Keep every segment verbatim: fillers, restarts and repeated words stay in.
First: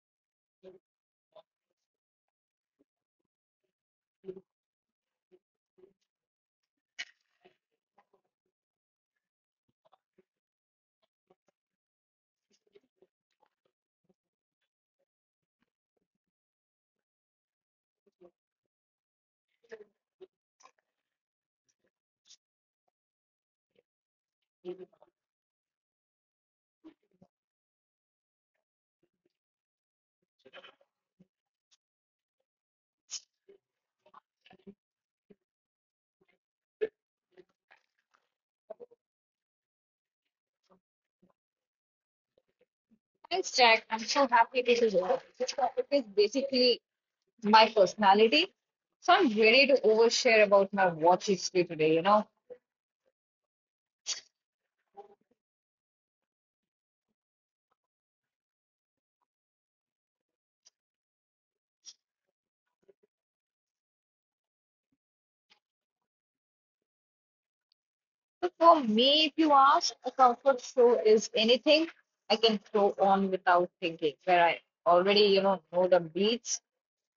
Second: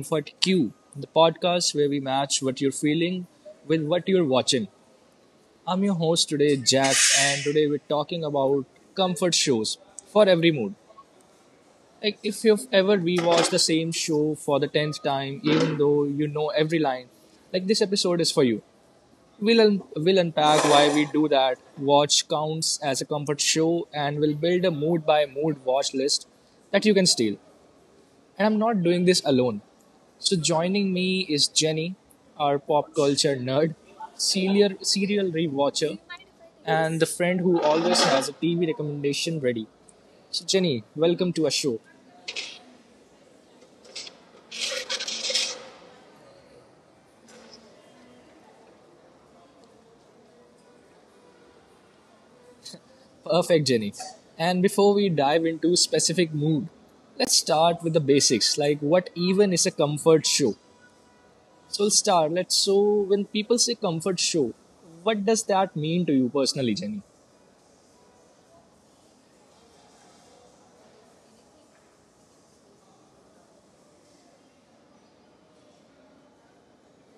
Comfort Q, the podcast where we match what you're feeling with what you're watching. I'm your host today, Jack, and today we're talking about comfort shows for every mood. Like, if you've ever rewatched the same show for the tenth time, even though you know every line, like this episode is for you. We'll, un- we'll unpack why we do that, watch counts as a comfort show, and we'll build a mood by mood watch list that you can steal. And I'm not doing this alone. So joining me is Jenny, our pop culture nerd, serial serial rewatcher, and the friend who always has a T V recommendation ready. So Jenny, welcome to our show. Thanks, Jack. I'm so happy this is over. This topic is basically my personality. So I'm ready to overshare about my watch history today, you know. Perfect, Jenny. And before we dive into specific mood, let's start with the basics. Like what even is a comfort show? So we'll start. Let's so when people say comfort show, what does that mean to you personally, Jenny? So for me, if you ask, a comfort show is anything I can throw on without thinking, where I already, you know, know the beats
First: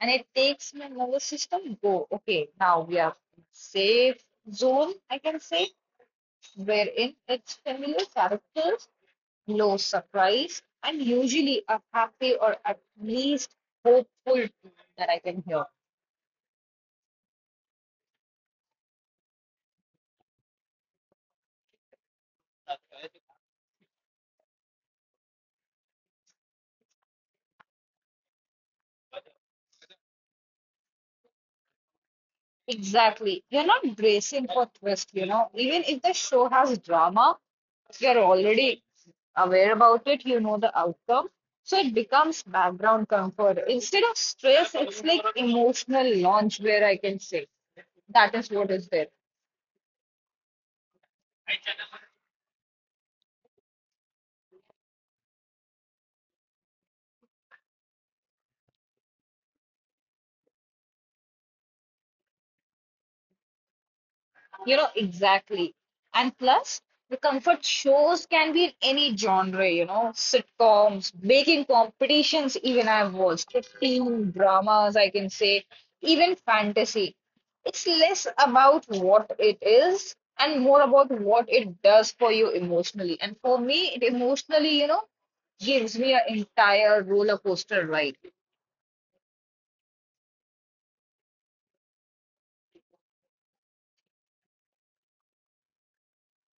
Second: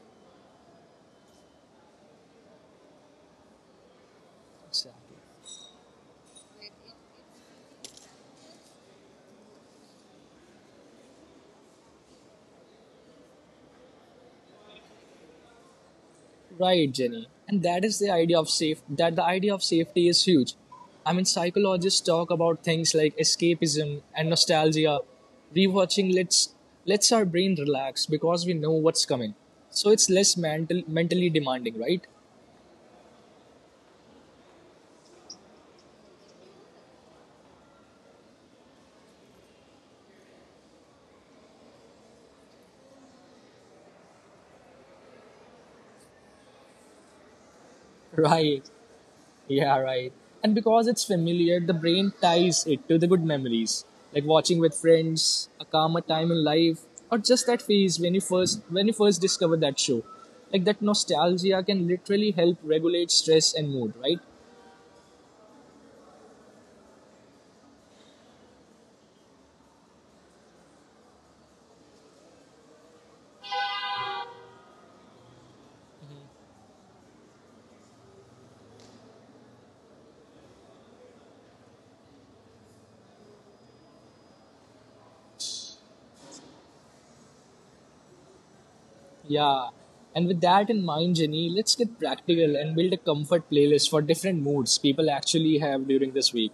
and it takes my nervous system go, okay, now we are in safe zone, I can say, wherein it's familiar characters. No surprise. I'm usually a happy or at least hopeful tone that I can hear. Right, Jenny. And that is the idea of safe that the idea of safety is huge. I mean psychologists talk about things like escapism and nostalgia. Rewatching lets lets our brain relax because we know what's coming. So it's less mental mentally demanding, right? Exactly. You're not bracing for twist, you know. Even if the show has drama, you're already aware about it, you know the outcome. So it becomes background comfort. Instead of stress, it's like emotional launch where I can say that is Right. what is there. Yeah, right. And because it's familiar, the brain ties it to the good memories, like watching with friends, a calmer time in life, or just that phase when you first when you first discovered that show. Like that nostalgia can literally help regulate stress and mood, right? You know, exactly. And plus, the comfort shows can be in any genre, you know, sitcoms, baking competitions, even I've watched, it, dramas, I can say, even fantasy. It's less about what it is and more about what it does for you emotionally. And for me, it emotionally, you know, gives me an entire roller coaster ride. Yeah. And with that in mind, Jenny, let's get practical and build a comfort playlist for different moods people actually have during this week.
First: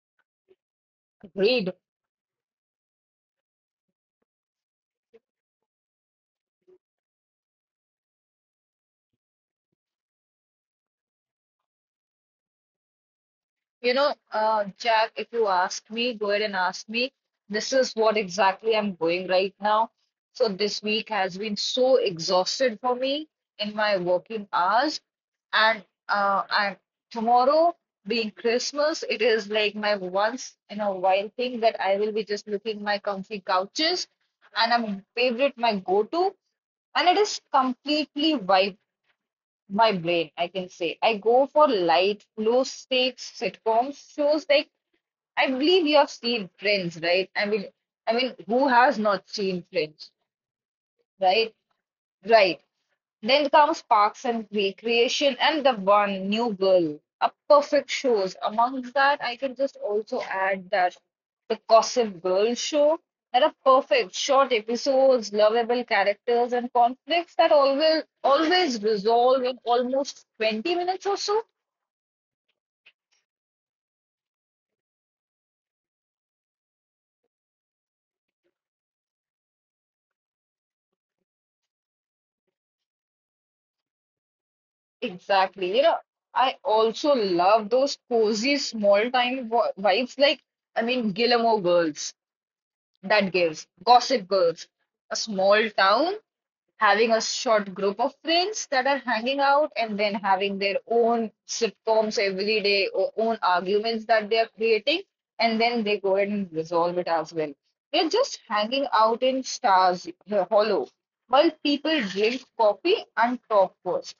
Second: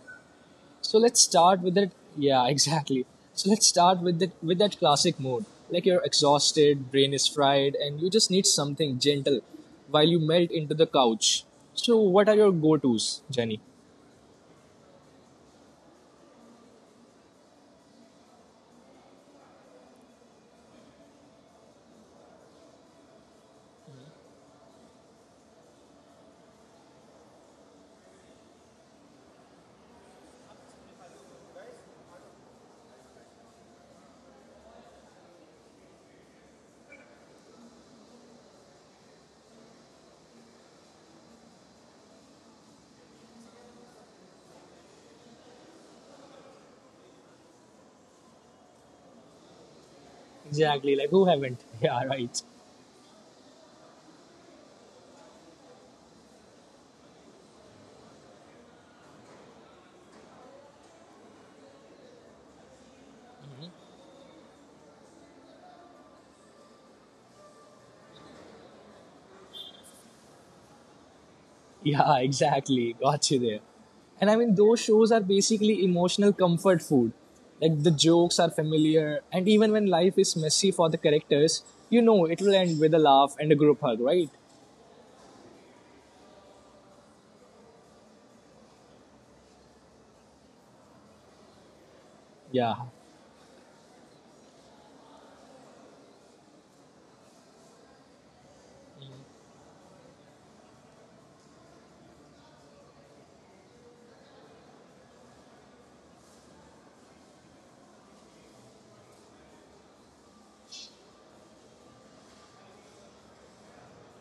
So let's start with Read. that. Yeah, exactly. So let's start with that with that classic mode. Like you're exhausted, brain is fried, and you just need something gentle while you melt into the couch. So what are your go-tos, Jenny? You know, uh, Jack, if you ask me, go ahead and ask me. This is what exactly I'm going right now. So this week has been so exhausted for me in my working hours, and uh, and tomorrow being Christmas, it is like my once in a while thing that I will be just looking my comfy couches, and I'm favorite my go-to, and it is completely vibe my brain, I can say. I go for light, low stakes sitcoms, shows like I believe you have seen Friends, right? I mean, I mean, who has not seen Friends, Exactly. Like who right? haven't? Yeah, right. Right. Then comes Parks and Recreation and the one New Girl, a perfect shows. Amongst that, I can just also add that the Gossip Girl show. There are perfect short episodes, lovable characters, and conflicts that always always resolve in almost twenty minutes or so. Yeah, exactly. Got you there. And I mean, those shows are basically emotional comfort food. Like the jokes are familiar, and even when life is messy for the characters, you know it will end with a laugh and a group hug, right? Exactly. You know, I also love those cozy small time vo- vibes like I mean Gilmore Girls Yeah. that gives Gossip Girls a small town having a short group of friends that are hanging out and then having their own sitcoms every day or own arguments that they are creating and then they go ahead and resolve it as well. They're just hanging out in Stars uh, Hollow while people drink coffee and talk first.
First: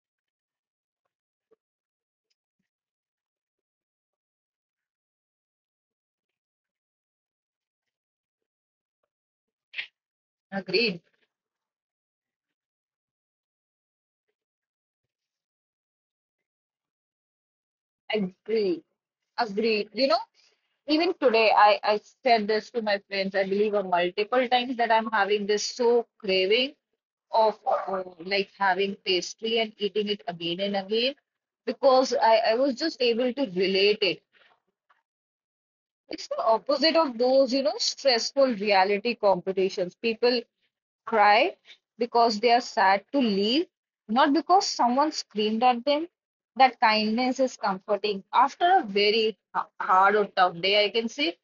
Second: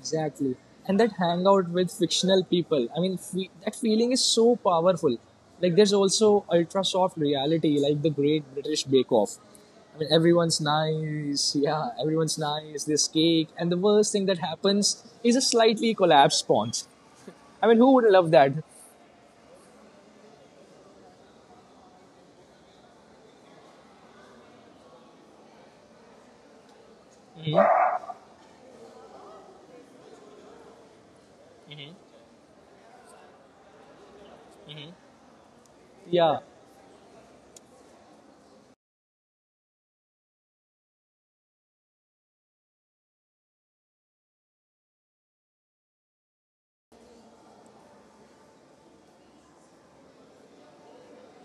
Exactly. And that hangout with fictional people, I mean, fe- that feeling is so powerful. Like, there's also ultra soft reality, like the Great British Bake Off. I mean, everyone's Agreed. nice. Yeah, everyone's nice. This cake. And the worst thing that happens is a slightly collapsed sponge. I mean, who would love that? Agree. Agree. You know, even today, I, I said this to my friends, I believe, uh, multiple times that I'm having this so craving of uh, like having pastry and eating it again and again because I, I was just able to relate it. It's the Yeah. opposite of those, you know, stressful reality competitions. People cry because they are sad to leave, not because someone screamed at them. That kindness is comforting after a very h- hard or tough day. I can say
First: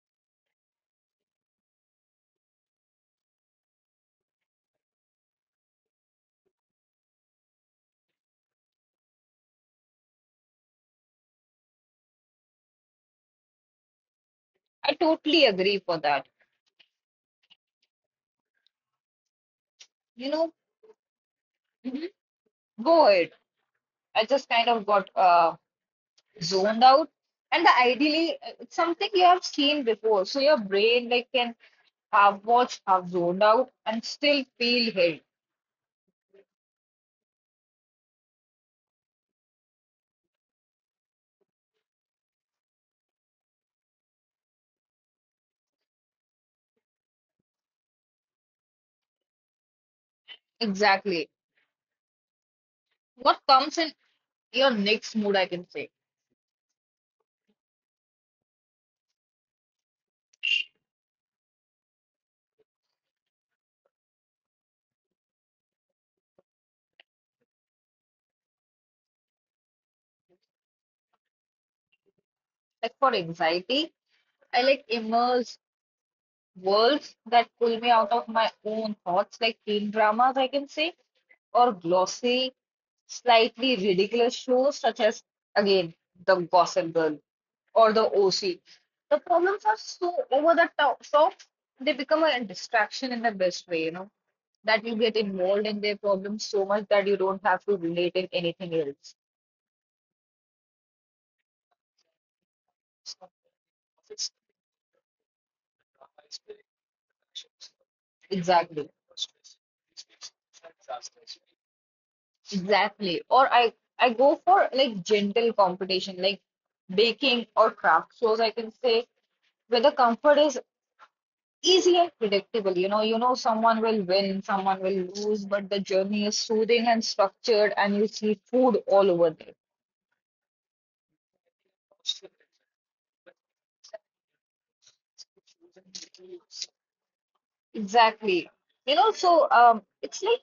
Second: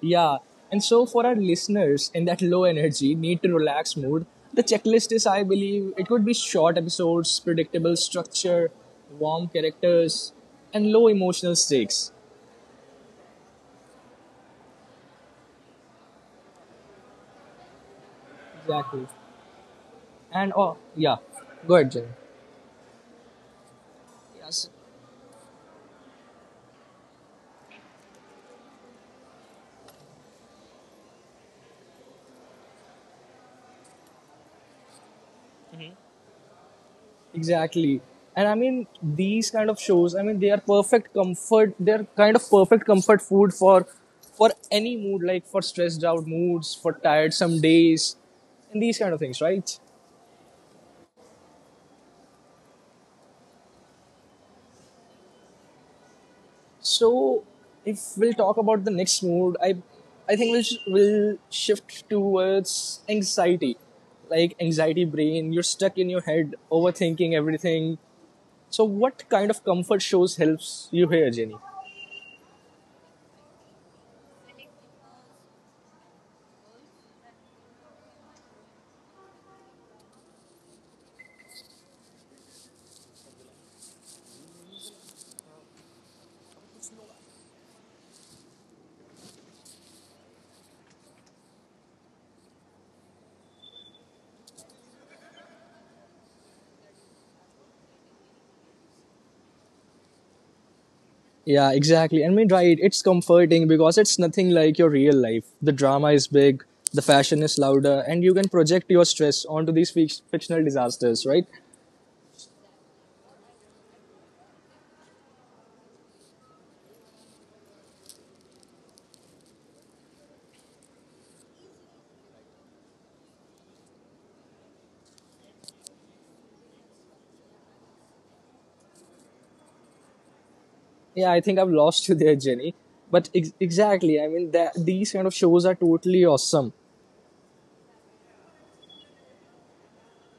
Yeah. And so for our listeners in that low energy, need to relax mood, the checklist is, I believe, it could be short episodes, predictable structure, warm characters, and low emotional stakes. I totally agree for that. Exactly. You And know, oh, yeah. Go ahead, Jay. mhm, go ahead. I just Yes. kind of got uh, zoned out. And the ideally, uh, it's something you have seen before, so your brain like can half watch, half zoned out, and still feel held. Exactly. And I mean, these kind of shows, I mean, they are perfect comfort. They're kind of perfect comfort food for for any mood, like for stressed out moods, for tired some days, and these kind of things, right? Exactly. What comes in your next mood, I can say. So, if we'll talk about the next mood, I, I think we'll, sh- we'll shift towards anxiety. Like anxiety brain, you're stuck in your head, overthinking everything. So, what kind of comfort shows helps you here, Jenny? Like for anxiety, I like immerse worlds that pull me out of my own thoughts, like teen dramas, I can say, or glossy, slightly ridiculous shows such as, again, The Gossip Girl or The O C. The problems are so over the top, so they become a distraction in the best way, you know, that you get involved in their problems so much that you don't have to relate in anything else. Yeah, exactly. I mean, right, it's comforting because it's nothing like your real life. The drama is big, the fashion is louder, and you can Exactly. project your stress onto these fic- fictional disasters, right? Exactly. Or I I go for like gentle competition, like baking or craft shows. I can say where the comfort is easy and predictable. You know, you know someone will win, someone will lose, but the journey is soothing and structured, and you see food all over there. Yeah, I think I've lost you there, Jenny, but ex- exactly, I mean that these kind of shows are totally awesome, Exactly. You know, so um, it's like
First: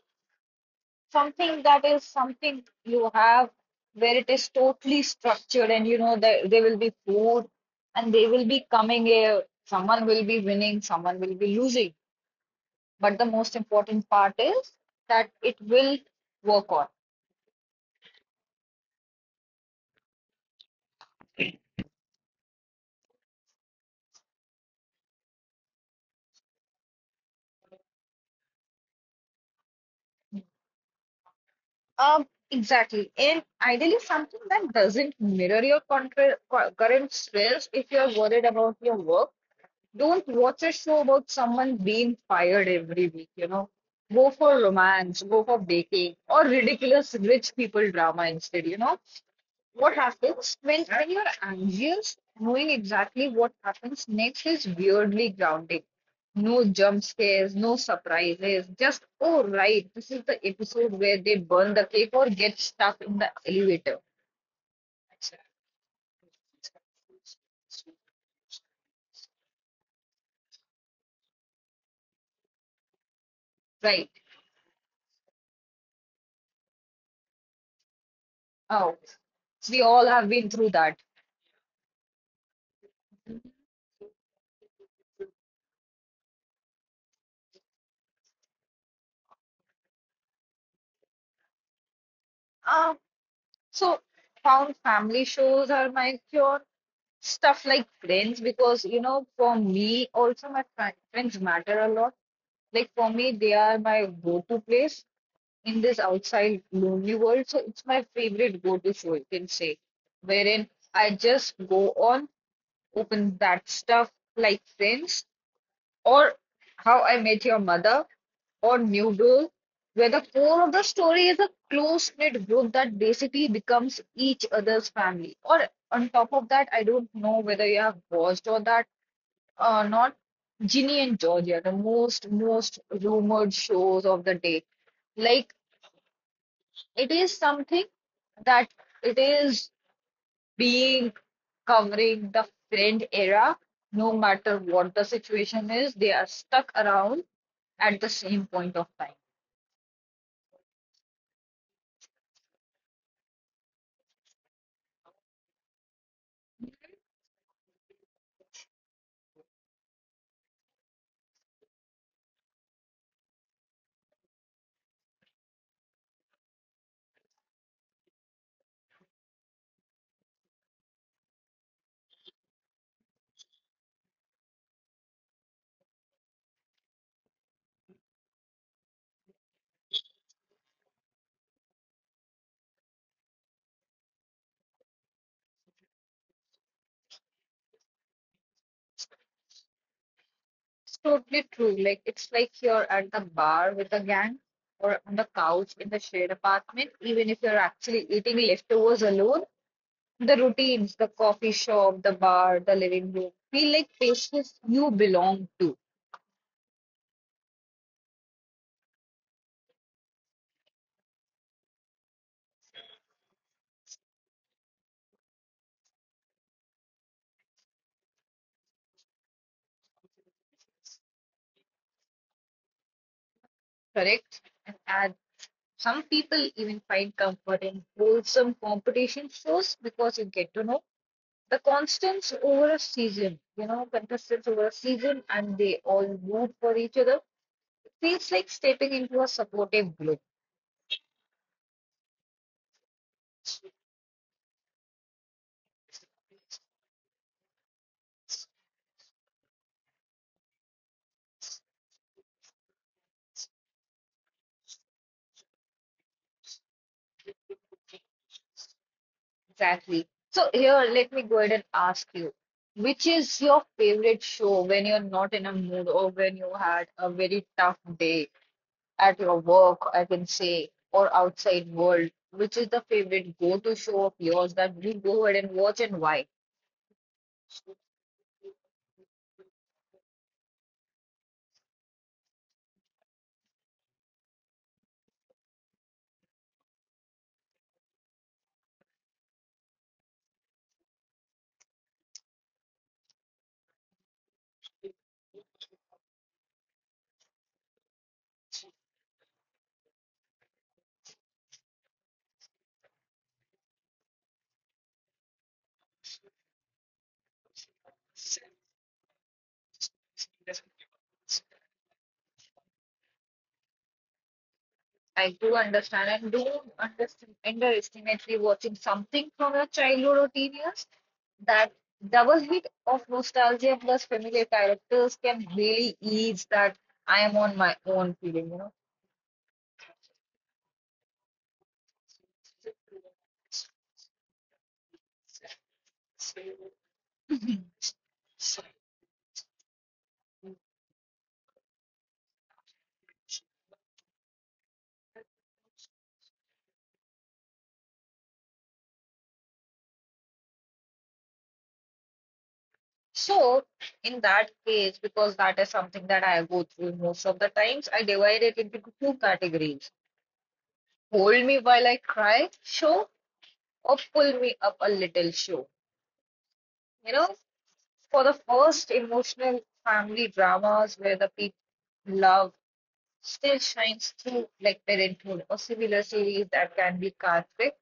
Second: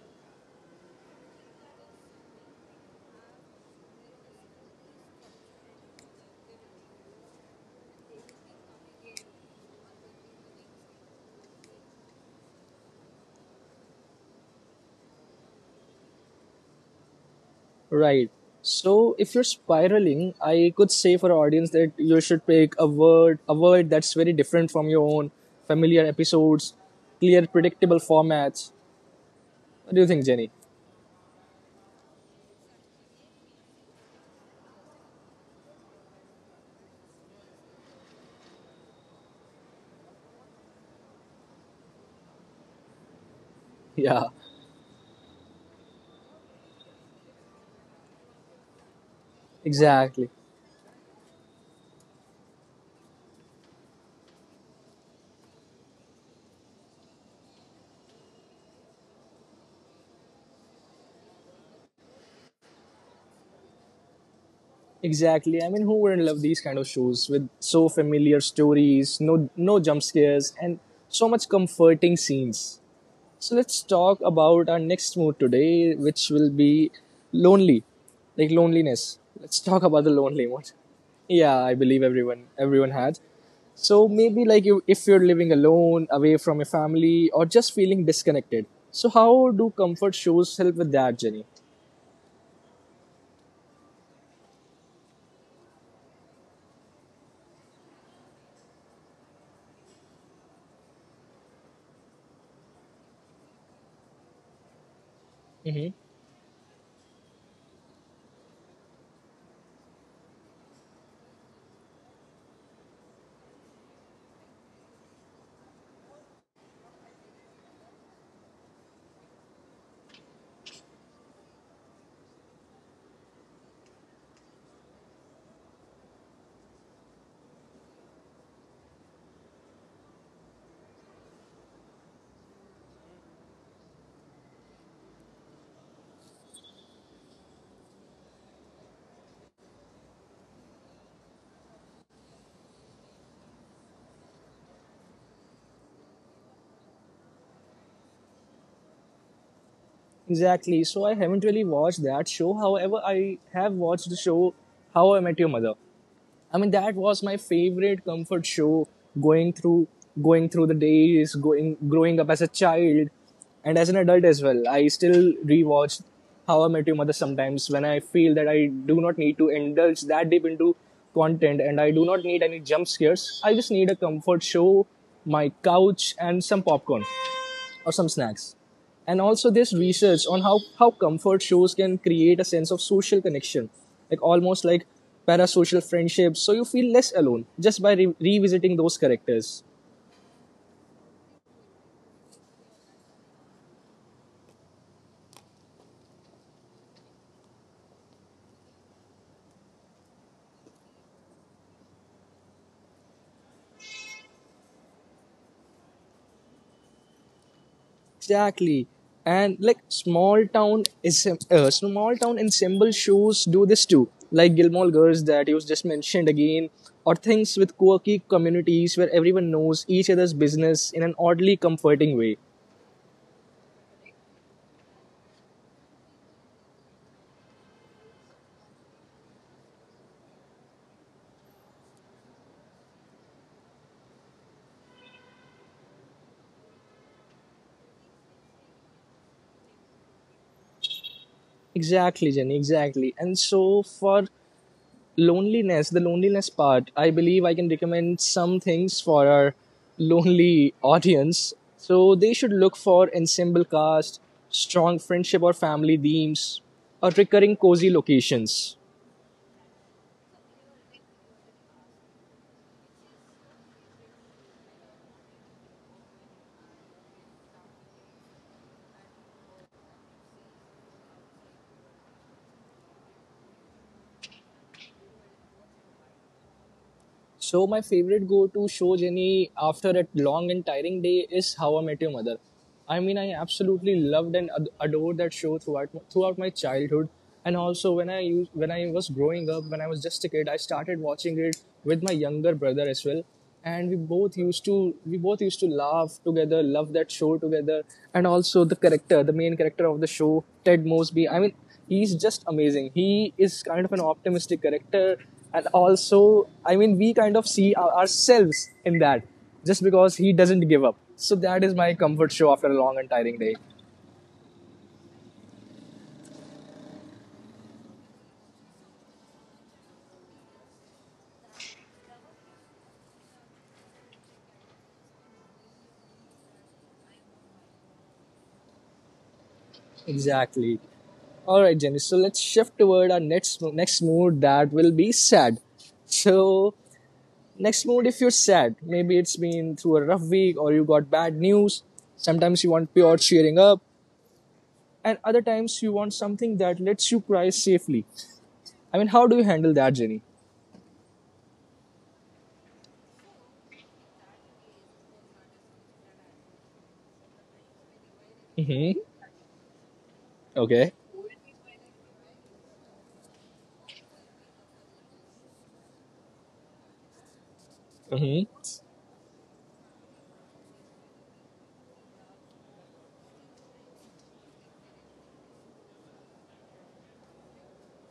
something that is something you have where it is totally structured and you know that there will be food and they will be coming here, someone will be winning, someone will be losing, but the most important part is that it will work on. right? So if you're spiraling, I could say for our audience that you should pick a word a word that's very different from your own familiar episodes, clear predictable formats. What do you think, Jenny? um exactly, and ideally something that doesn't mirror your contra- cu- current stress. If you're worried about your work, don't watch a show about someone being fired every week, you know. Go Yeah, for romance, go for baking, or ridiculous rich people drama instead, you know. What exactly. happens when, when you're anxious, knowing exactly what happens next is weirdly grounding. No jump scares, no surprises, just, oh, right, this is the episode where they burn the cake or get stuck in the elevator. Exactly, I mean who wouldn't love these kind of shows with so familiar stories, no no jump scares, and so much comforting scenes. So let's Right. talk about our next mood today, which will be lonely, like Oh, loneliness. Let's we talk about all the have lonely been mood. through that. Yeah, I believe everyone everyone had. So maybe like you, if you're living alone, away from your family, or just feeling disconnected. So how do comfort shows help with that, Jenny? Um, so found family shows are my cure. Stuff like friends, because you know, for me also my fri- friends matter a lot. Like for me, they are my go-to place in this outside lonely world. So it's my favorite go-to show, you can say, wherein I just go on, open that stuff like friends or how I met your mother or New Girl, where the core of the story is a close knit group that basically becomes each other's family. Or on top of that, I don't know whether you have watched or that or not. Ginny and Georgia, the most most rumored shows of the day. Like it is something that it is being covering the friend era, no matter what the situation is, they are stuck around at the same point of time. Exactly. So I haven't really watched that show. However, I have watched the show How I Met Your Mother. I mean, that was my favorite comfort show going through going through the days, going growing up as a child and as an adult as well. I still rewatch How I Met Your Mother sometimes when I feel that I do not need to indulge that deep into content and I do not need any jump scares. I just need a comfort show, my couch and some popcorn or some snacks. And also this research on how, how comfort shows can create a sense of social connection, like almost like parasocial friendships. So you feel less alone just by re- revisiting those characters. It's totally true. Like it's like you're at the bar with the gang or on the couch in the shared apartment, even if you're actually eating leftovers alone, the routines, the coffee shop, the bar, the living room feel like places you belong to, Exactly. And like small town is uh, small town ensemble shows do this too, like Gilmore Girls that you just mentioned again, or things with quirky communities where everyone knows each other's business in an oddly comforting way. correct? And add some people even find comfort in wholesome competition shows because you get to know the constants over a season, you know, contestants over a season and they all root for each other. It feels like stepping into a supportive group. Exactly, Jenny, exactly. And so for loneliness, the loneliness part, I believe I can recommend some things for our lonely audience. So they should look for ensemble cast, strong friendship or family themes, or recurring cozy locations. Exactly. So here, let me go ahead and ask you, which is your favorite show when you're not in a mood or when you had a very tough day at your work, I can say, or outside world? Which is the favorite go-to show of yours that you go ahead and watch and why? So my favorite go-to show, Jenny, after a long and tiring day, is How I Met Your Mother. I mean, I absolutely loved and ad- adored that show throughout throughout my childhood, and also when I used, when I was growing up, when I was just a kid, I started watching it with my younger brother as well, and we both used to we both used to laugh together, love that show together, and also the character, the main character of the show, Ted Mosby. I mean, he's just amazing. He is kind of an optimistic character and also, I mean, we kind of see ourselves in that just because he doesn't give up. So that is my comfort show after a long and tiring day. I do understand and don't understand underestimate watching something from your childhood or teen years. That double hit of nostalgia plus familiar characters can really ease that I am on my own feeling, you know. Exactly. All right, Jenny, so let's shift toward our next next mood, that will be sad. So next mood, if you're sad, maybe it's been through a rough week or you got bad news. Sometimes you want pure cheering up and other times you want something that lets you cry safely. I mean, how do you handle that, Jenny? So, in that case, because that is something that I go through most of the times, I divide it Mm-hmm. into two categories. Okay. Hold me while I cry, show, or pull me up a little, show. You know, Mm-hmm. for the first emotional family dramas where the people love still shines through like parenthood or similar series that can be cathartic.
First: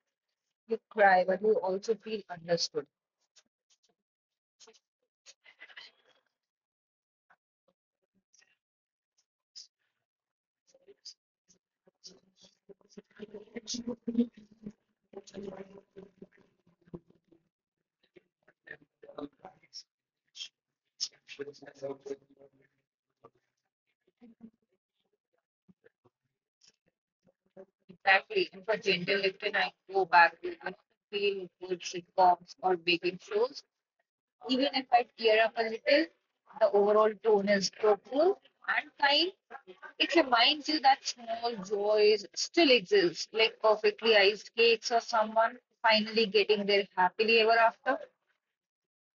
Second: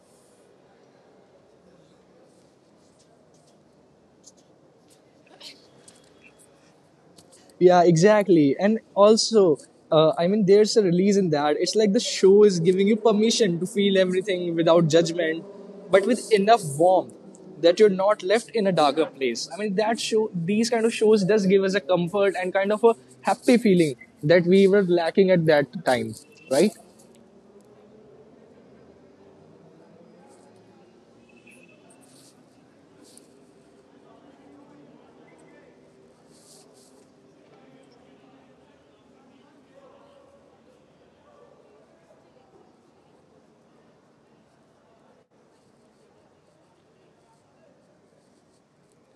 You cry, but you also feel understood. Yeah, exactly. And also, uh, I mean, there's a release in that. It's like the show is giving you permission to feel everything without judgment, but with enough warmth that you're not left in a darker place. I mean, that show, these kind of shows does give us a comfort and kind of a happy feeling that we were lacking at that time, right? Exactly. And for gender, you can I go back to you feel good sitcoms or baking shows. Even if I tear up a little, the overall tone is hopeful and kind. It reminds you that small joys still exist, like perfectly iced cakes or someone finally getting there happily ever after.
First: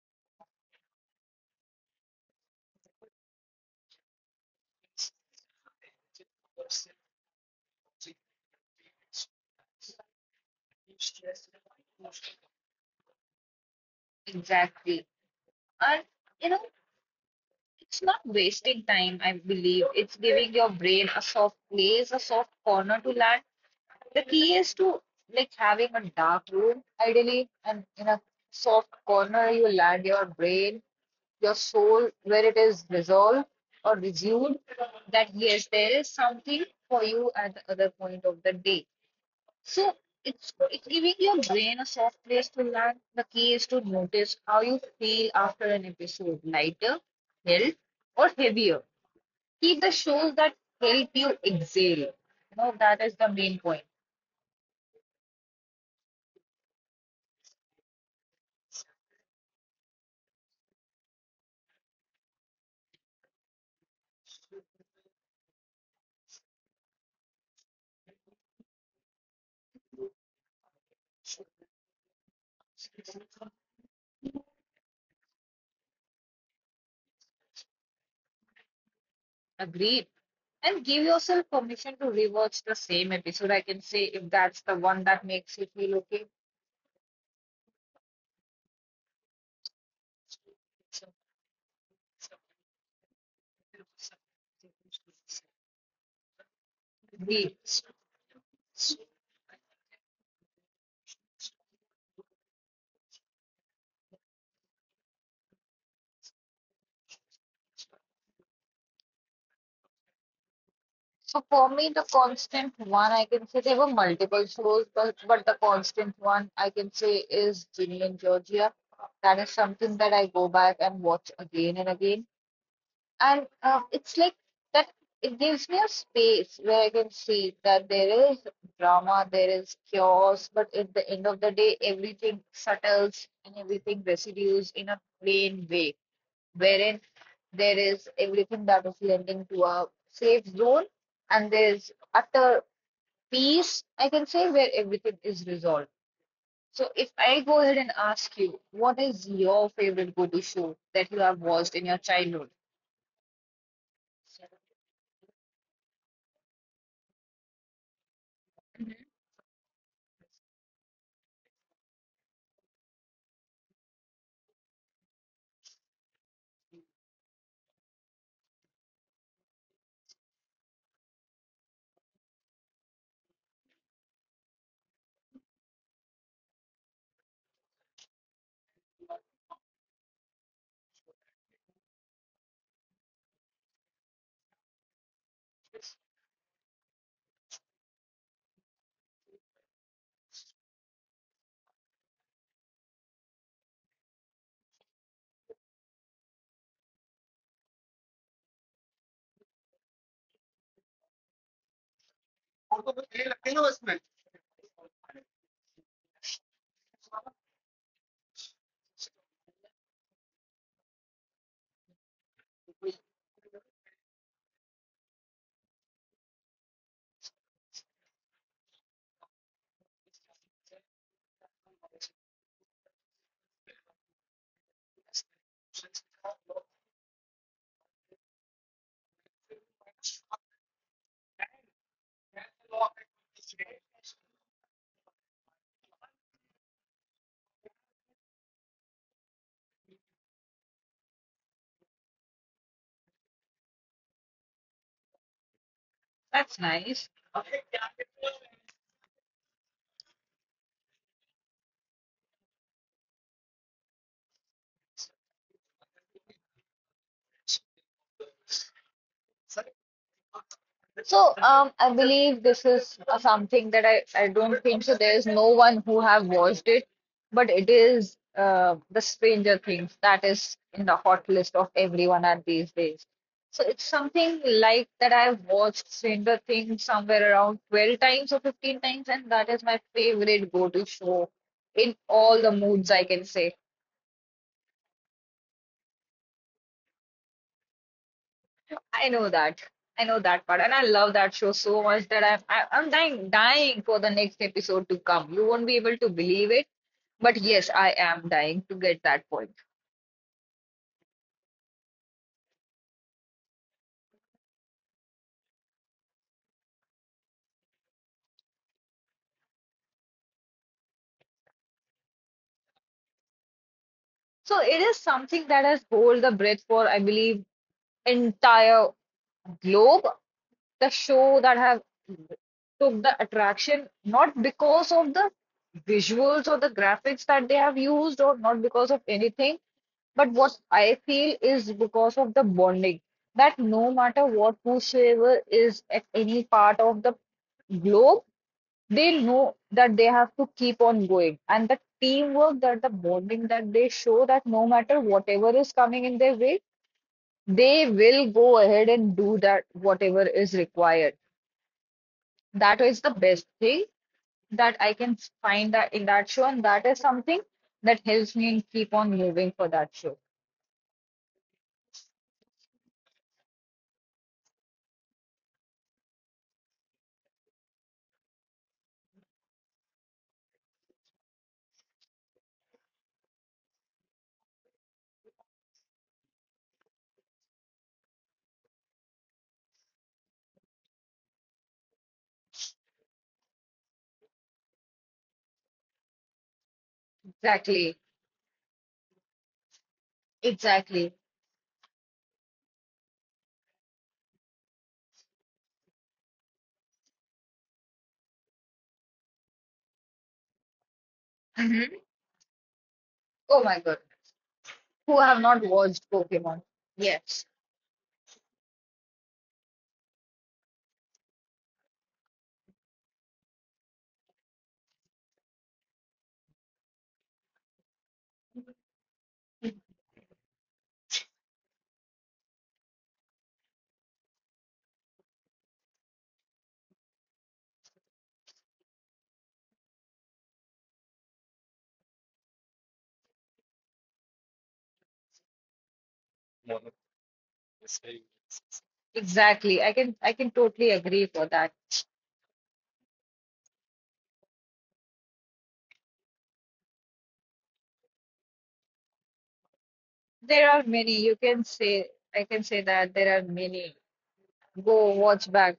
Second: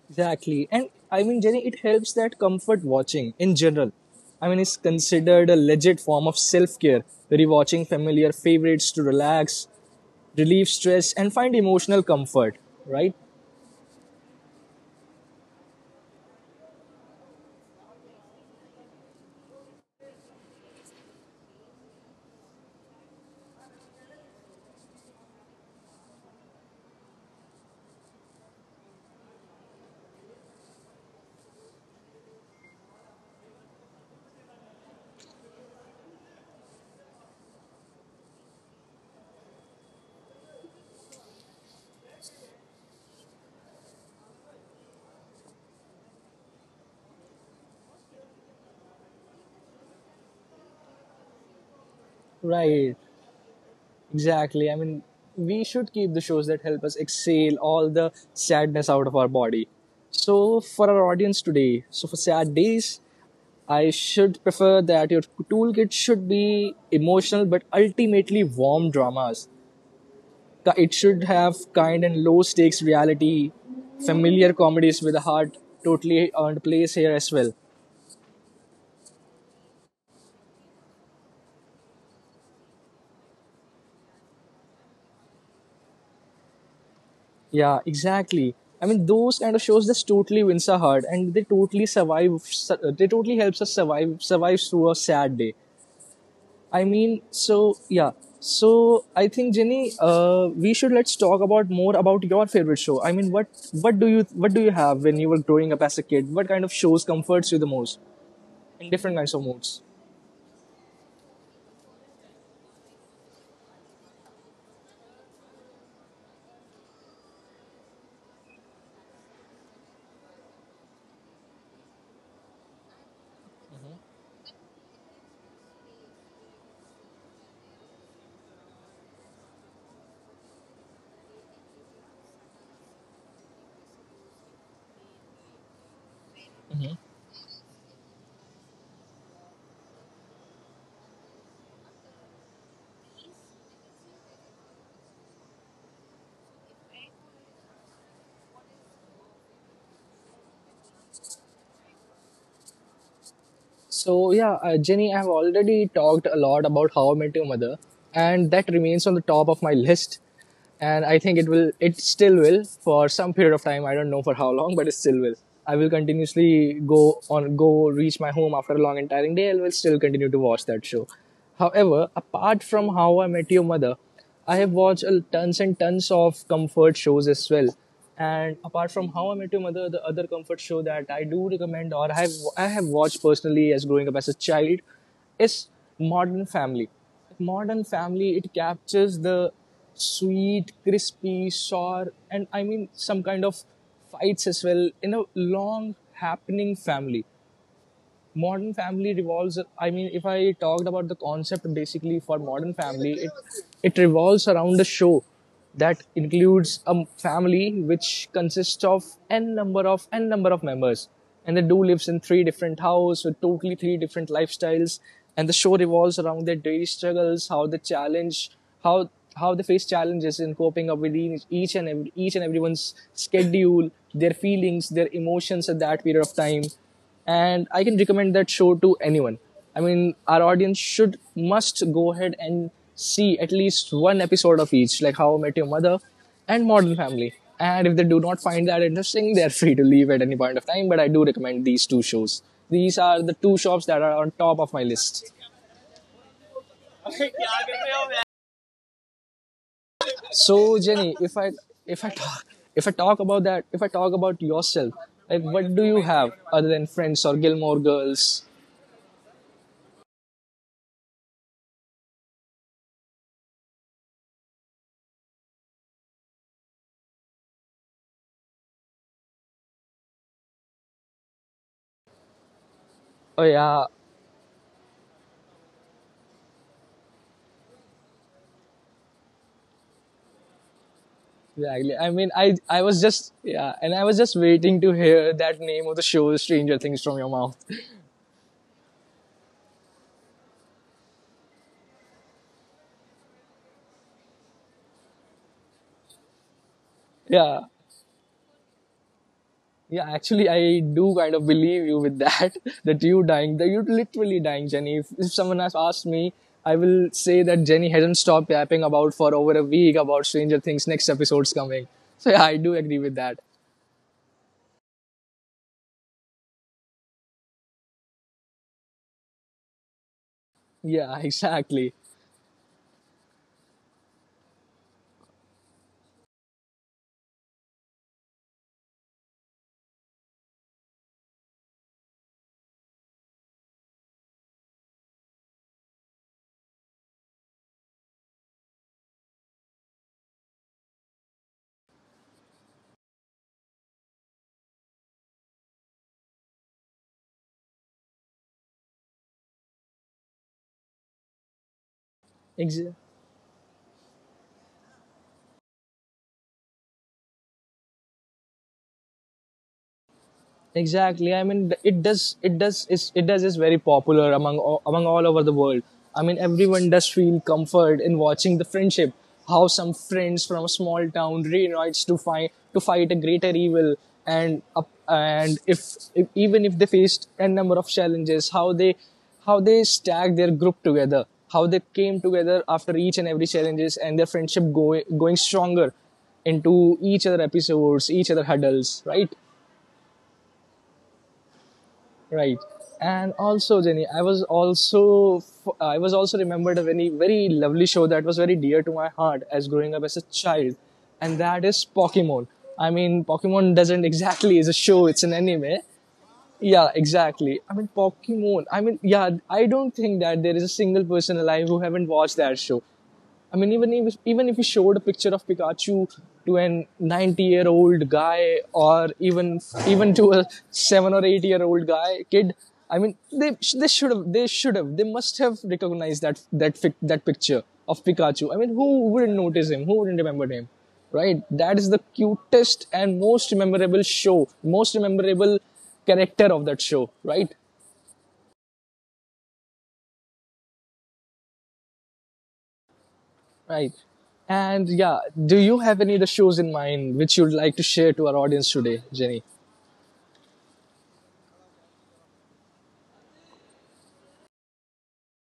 Exactly. And I mean, Jenny, it helps that comfort watching in general. I mean, it's considered a legit form of self care, rewatching familiar favorites to relax, relieve stress and find emotional comfort, right? Exactly. And you know, it's not wasting time, I believe. It's giving your brain a soft place, a soft corner to land. The key is to like having a dark room, ideally, and in a soft corner you land your brain, your soul, where it is resolved or resumed, that yes, there is something for you at the other point of the day. So it's it's giving your brain a soft place to land. The key is to notice how you feel after an episode, lighter, held, or heavier. Keep the shows that help you exhale. You know, that is Right, the main point. exactly. I mean, we should keep the shows that help us exhale all the sadness out of our body. So for our audience today, so for sad days, I should prefer that your toolkit should be emotional but ultimately warm dramas. Ki- it should have kind and low stakes reality, familiar comedies with a heart, totally earned place here as well. Agreed. And give yourself permission to rewatch the same episode. I can say if that's the one that makes you feel okay. Yeah, exactly. I mean, those kind of shows just totally wins our heart, and they totally survive. su- uh, They totally helps us survive survives through a sad day. I mean, Agreed. so yeah. So I think Jenny, uh, we should, let's talk about more about your favorite show. I mean, what what do you what do you have when you were growing up as a kid? What kind of shows comforts you the most in different kinds of moods? So for me, the constant one, I can say there were multiple shows, but but the constant one I can say is Ginny and Georgia. That is something that I go back and watch again and again, and uh, it's like that. It gives me a space where I can see that there is drama, there is chaos, but at the end of the day, everything settles and everything residues in a plain way wherein there is everything that is lending to a safe zone and there's utter peace, I can say, where everything is resolved. So if I go ahead and ask you, what is your favorite go-to show that you have watched in your childhood? So yeah, uh, Jenny, I have already talked a lot about How I Met Your Mother, and Mhm. that remains on the top of my list. And I think it will, it still will for some period of time. I don't know for how long, but it still will. I will continuously go on, go reach my home after a long and tiring day, and will still continue to watch that show. However, apart from How I Met Your Mother, I have watched a tons and tons of comfort shows as well. And apart from How I Met Your Mother, the other comfort show that I do recommend or I have I have watched personally as growing up as a child is Modern Family. Modern Family, it captures the sweet, crispy, sour, and I mean some kind of fights as well in a long happening family. Modern family revolves i mean if i talked about the concept, basically for modern family it, it revolves around a show that includes a family which consists of n number of n number of members, and they do lives in three different houses with totally three different lifestyles. And the show revolves around their daily struggles, how they challenge how how they face challenges in coping up with each, and every, each and everyone's schedule, their feelings, their emotions at that period of time. And I can recommend that show to anyone. I mean, our audience should must go ahead and see at least one episode of each, like How I Met Your Mother and Modern Family. And if they do not find that interesting, they are free to leave at any point of time. But I do recommend these two shows. These are the two shows that are on top of my list. That's nice. So Jenny, if I if I talk if I talk about that, if I talk about yourself, like what do you have other than Friends or Gilmore Girls? So, um, I believe this is uh, something that I, I don't think so. There is no one who have watched it, but it is uh, the Stranger Things that is in the hot list of everyone at these days. So Oh it's yeah. something like that. I've watched Stranger Things somewhere around twelve times or fifteen times, and that is my favorite go-to show in Exactly. I all mean, the I moods, I I was can say. just yeah, and I was just waiting to hear that name of the show, Stranger Things, from your mouth. I know that. I know that part, and I love that show so much that I'm I, I'm dying dying for the next episode to come. You won't be able to believe it, but yes, Yeah, I am dying to get that point. yeah. Actually, I do kind of believe you with that. That you dying, that you literally dying, Jenny. If, if someone has asked me, I will say that Jenny hasn't stopped yapping about for over a week about Stranger Things. Next episode's coming. So yeah, I do agree with that. So it is something that has hold the breath for, I believe, entire globe. The Yeah, show that have exactly. took the attraction not because of the visuals or the graphics that they have used, or not because of anything, but what I feel is because of the bonding that no matter what, whosoever is at any part of the globe, they know that they have to keep on going. And the teamwork that the bonding that they show that no matter whatever is coming in their way, they will go ahead and do that whatever is required. That is the Exactly, best thing that I can find that in that show, and that is something that helps me keep on moving for that show. exactly. I mean, it does it does is it does is very popular among among all over the world. I mean, everyone does feel comfort in watching the friendship, how some friends from a small town reunites to fight to fight a greater evil. And up, and if, if even if they faced a number of challenges, how they how they stack their group together, how they came together after each and every challenges, and their friendship go, going stronger into each other Exactly. episodes, each other huddles, right? Exactly. Right. And also, Jenny, I was also I was also remembered a very very lovely show that was very dear to my heart as growing up as a child, and that Mhm. is Pokemon. I mean, Oh my Pokemon God. doesn't exactly is a Who show; have it's an not anime. watched Pokemon? Yeah, Yes, exactly. I mean, Pokemon. I mean, yeah, I don't think that there is a single person alive who haven't watched that show. I mean, even if, even if you showed a picture of Pikachu to an 90 year old guy, or even even to a seven or eight year old guy kid, I mean, they they should have they should have they must have recognized that that fic, that picture of Pikachu. I mean, who wouldn't notice him? Who wouldn't remember him? Right? That is the cutest and most memorable show, most memorable character of that show. Right? exactly. I can I can totally agree for that. Right. And yeah, do you have any other shows in mind which you'd like to share to our audience today, Jenny? There are many. You can say I can say that there are many. Go watch back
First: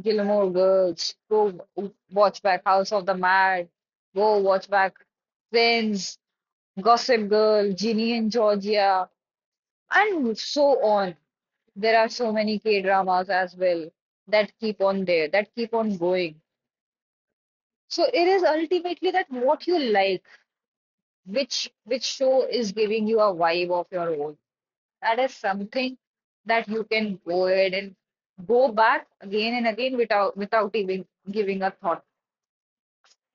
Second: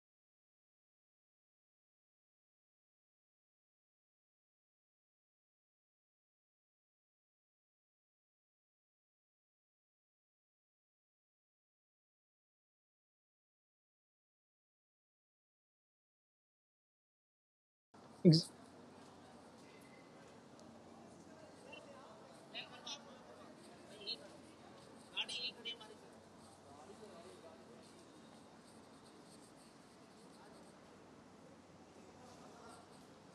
Gilmore Girls. Go watch back House of the Mad. Go watch back Friends, Gossip Girl, Ginny and Georgia, and so on. There are so many K dramas as well that keep on there, that keep on going. So it is Ex- ultimately that what you like, which which show is giving you a vibe of your own. That is something that you can go ahead and go back again and again without without even giving a thought.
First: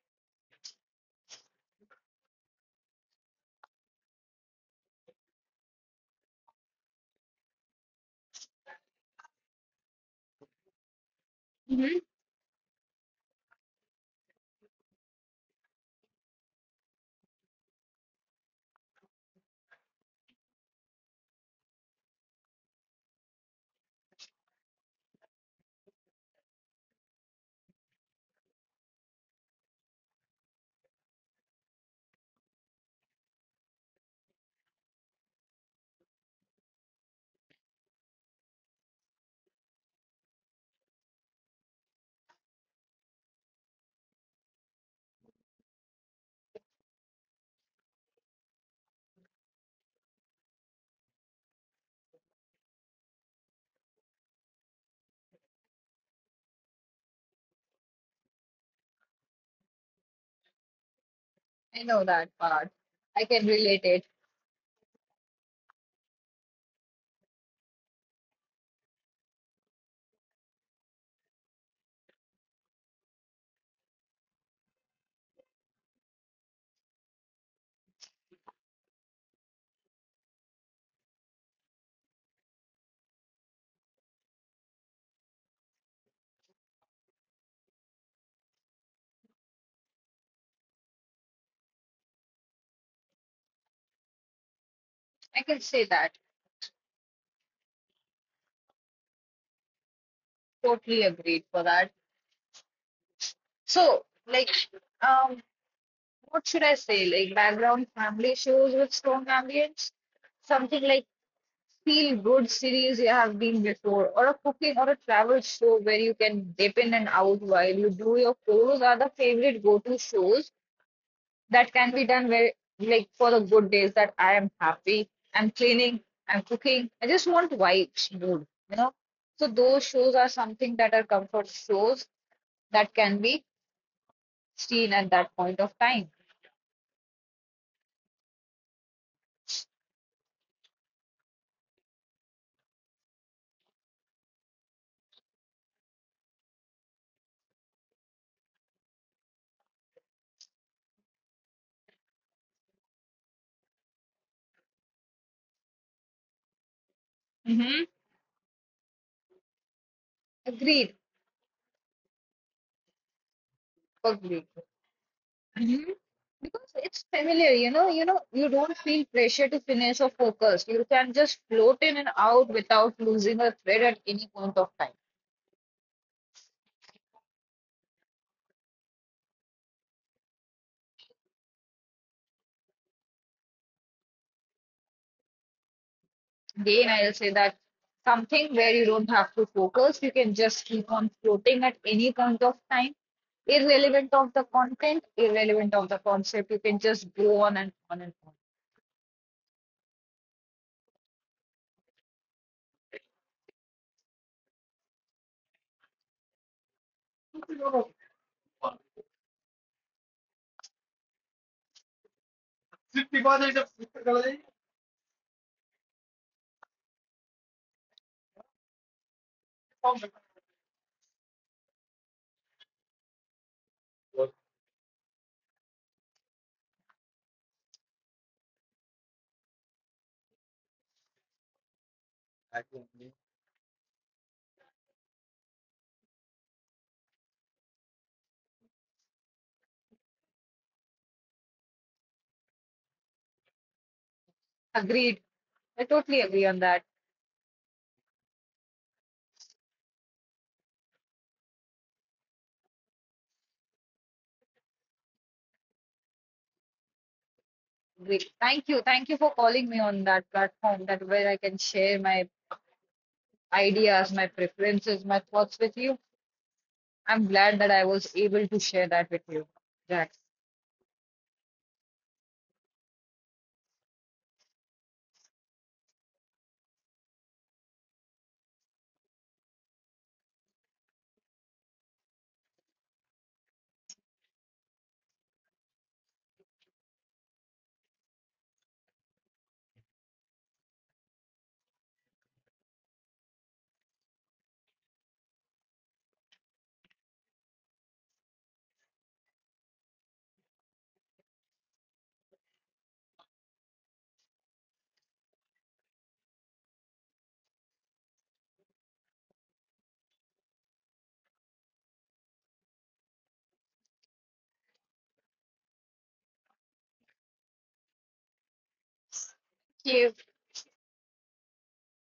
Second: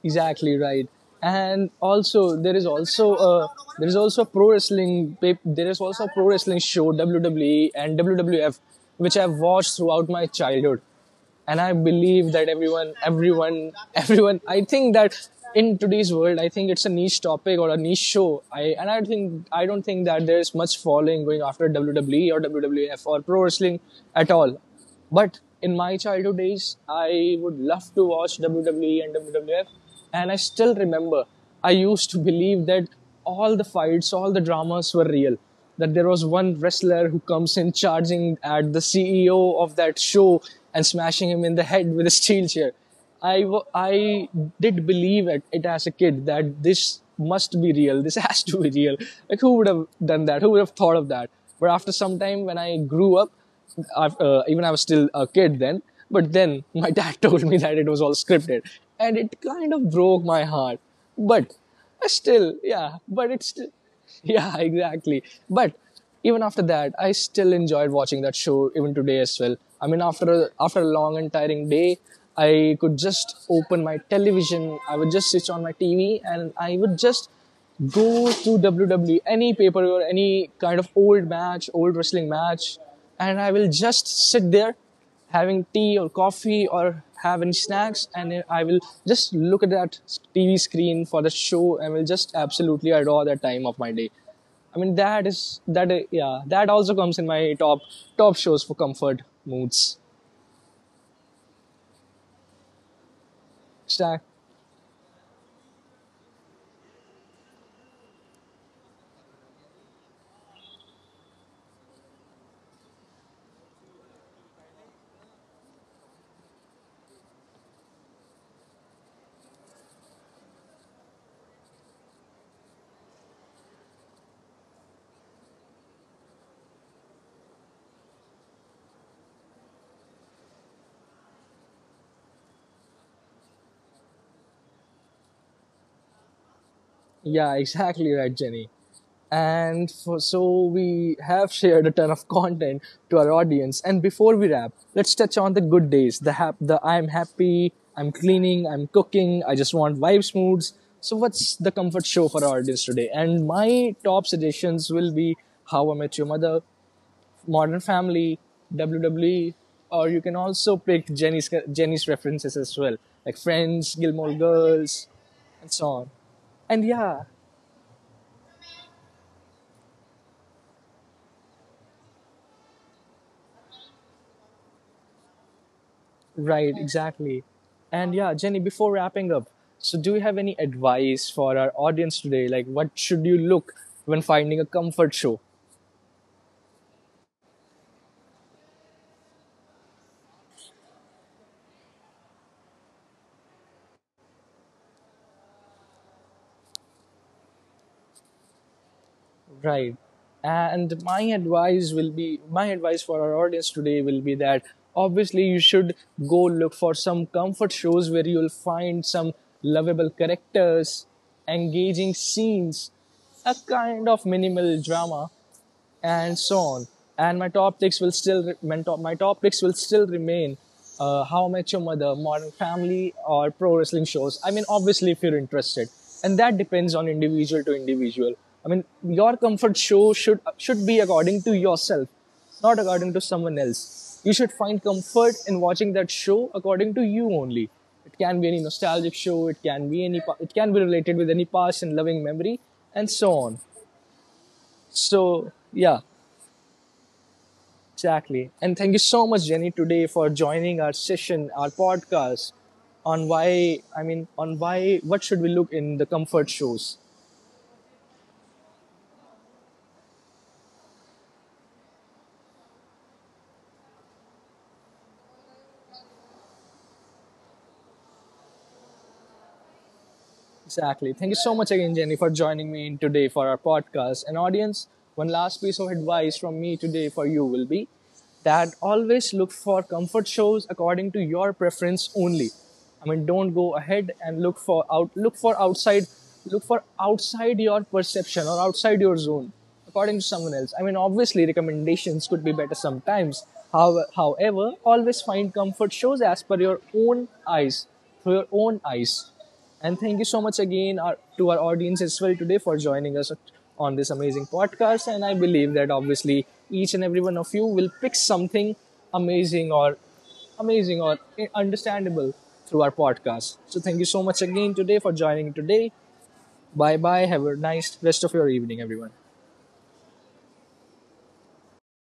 exactly, right. And also, there is also a there is also a pro wrestling pa- there is also a pro wrestling show, W W E and W W F, which I've watched throughout my childhood. And I Mhm. believe that everyone everyone everyone I think that in today's world, I think it's a niche topic or a niche show. I and i think i don't think that there's much following going after WWE or WWF or pro wrestling at all. But in my childhood days, I would love to watch WWE and WWF. And I still remember I used to believe that all the fights, all the dramas were real. That there was one wrestler who comes in charging at the C E O of that show and smashing him in the head with a steel chair. I, I did believe it, it as a kid that this must be real. This has to be real. Like, who would have done that? Who would have thought of that? But after some time, when I grew up, I, uh, even I was still a kid then, but then my dad told me that it was all scripted. And it kind of broke my heart, but I know uh, that still, part. yeah, I but can it's still, relate it. yeah, exactly. But even after that, I still enjoyed watching that show even today as well. I mean, after a, after a long and tiring day, I could just open my television. I would just switch on my T V, and I would just go to W W E, any paper or any kind of old match, old wrestling match, and I will just sit there having tea or coffee or have any snacks. And I will just look at that TV screen for the show and will just absolutely adore that time of my day. I mean, that I can is say that uh, that. yeah, that also comes in my top top shows for comfort moods. Totally agreed for that. So Exact- like, um what should I say? Like background family shows with strong ambience? Something like feel good series you have been before, or a cooking or a travel show where you can dip in and out while you do your chores are the favorite go to shows that can be done where, like, for the good days that I am happy, I'm cleaning, I'm cooking, I just want vibes, mood, you know. So, those shows are something that are comfort shows that can be seen at that point of time. yeah, exactly, right, Jenny. And for, so we have shared a ton of content to our audience, and before we wrap, let's touch on the good days, the hap- the I'm happy, I'm cleaning, I'm cooking, I just want vibes, moods. So what's the comfort show for our audience today? And my top suggestions will be How I Met Your Mother, Modern Hmm. Family, WWE, or you can also Agreed. pick jenny's Jenny's references as well, like Friends, Gilmore Agreed. Girls, and Mhm. so on. Because And it's yeah. familiar, you know, you know, you don't feel pressure to finish or focus. You can just float in and out without losing a thread at any point of time. Right, exactly. And yeah, Jenny, before wrapping up, so do you have any advice for our audience today? Like, what should you look when finding a comfort show? Again, I'll say that something where you don't have to focus, you can just keep on floating at any point of time, irrelevant of the content, irrelevant of the concept. You can just go on and on and on. Right. And my advice will be my advice for our audience today will be that obviously you should go look for some comfort shows where you'll find some lovable characters, engaging scenes, a kind of minimal drama, and so on. And my top picks will still my top my top picks will still remain uh, How I Met Your Mother, Modern Family, or pro wrestling shows. I mean, obviously, if you're interested, and that depends on individual to individual. I mean, your comfort show should should be according to yourself, not according to someone else. You should find comfort in watching that show according to you only. It can be any nostalgic show. It can be any. It can be related with any past and loving memory, and so on. Agreed. So I yeah. totally agree on that. Exactly. And thank you so much, Jenny, today for joining our session, our podcast on why, I mean, on why, what should we look in the comfort shoes. Great. Thank you. Thank you for calling me on that platform that where I can share my ideas, my preferences, my thoughts with you. I'm glad that I was able to share that with you, Jack. Exactly. Thank you so much again, Jenny, for joining me in today for our podcast. And audience, one last piece of advice from me today for you will be that always look for comfort shows according to your preference only. I mean, don't go ahead and look for out look for outside look for outside your perception or outside your zone according to someone else. I mean, obviously recommendations could be better sometimes. How, however, always find comfort shows as per your own eyes, through your own eyes. And thank you so much again our, to our audience as well today for joining us on this amazing podcast. And I believe that obviously each and every one of you will pick something amazing or amazing or understandable through our podcast. So thank you so much again today for joining today. Bye bye. Have a nice rest of your evening, everyone. Thank you.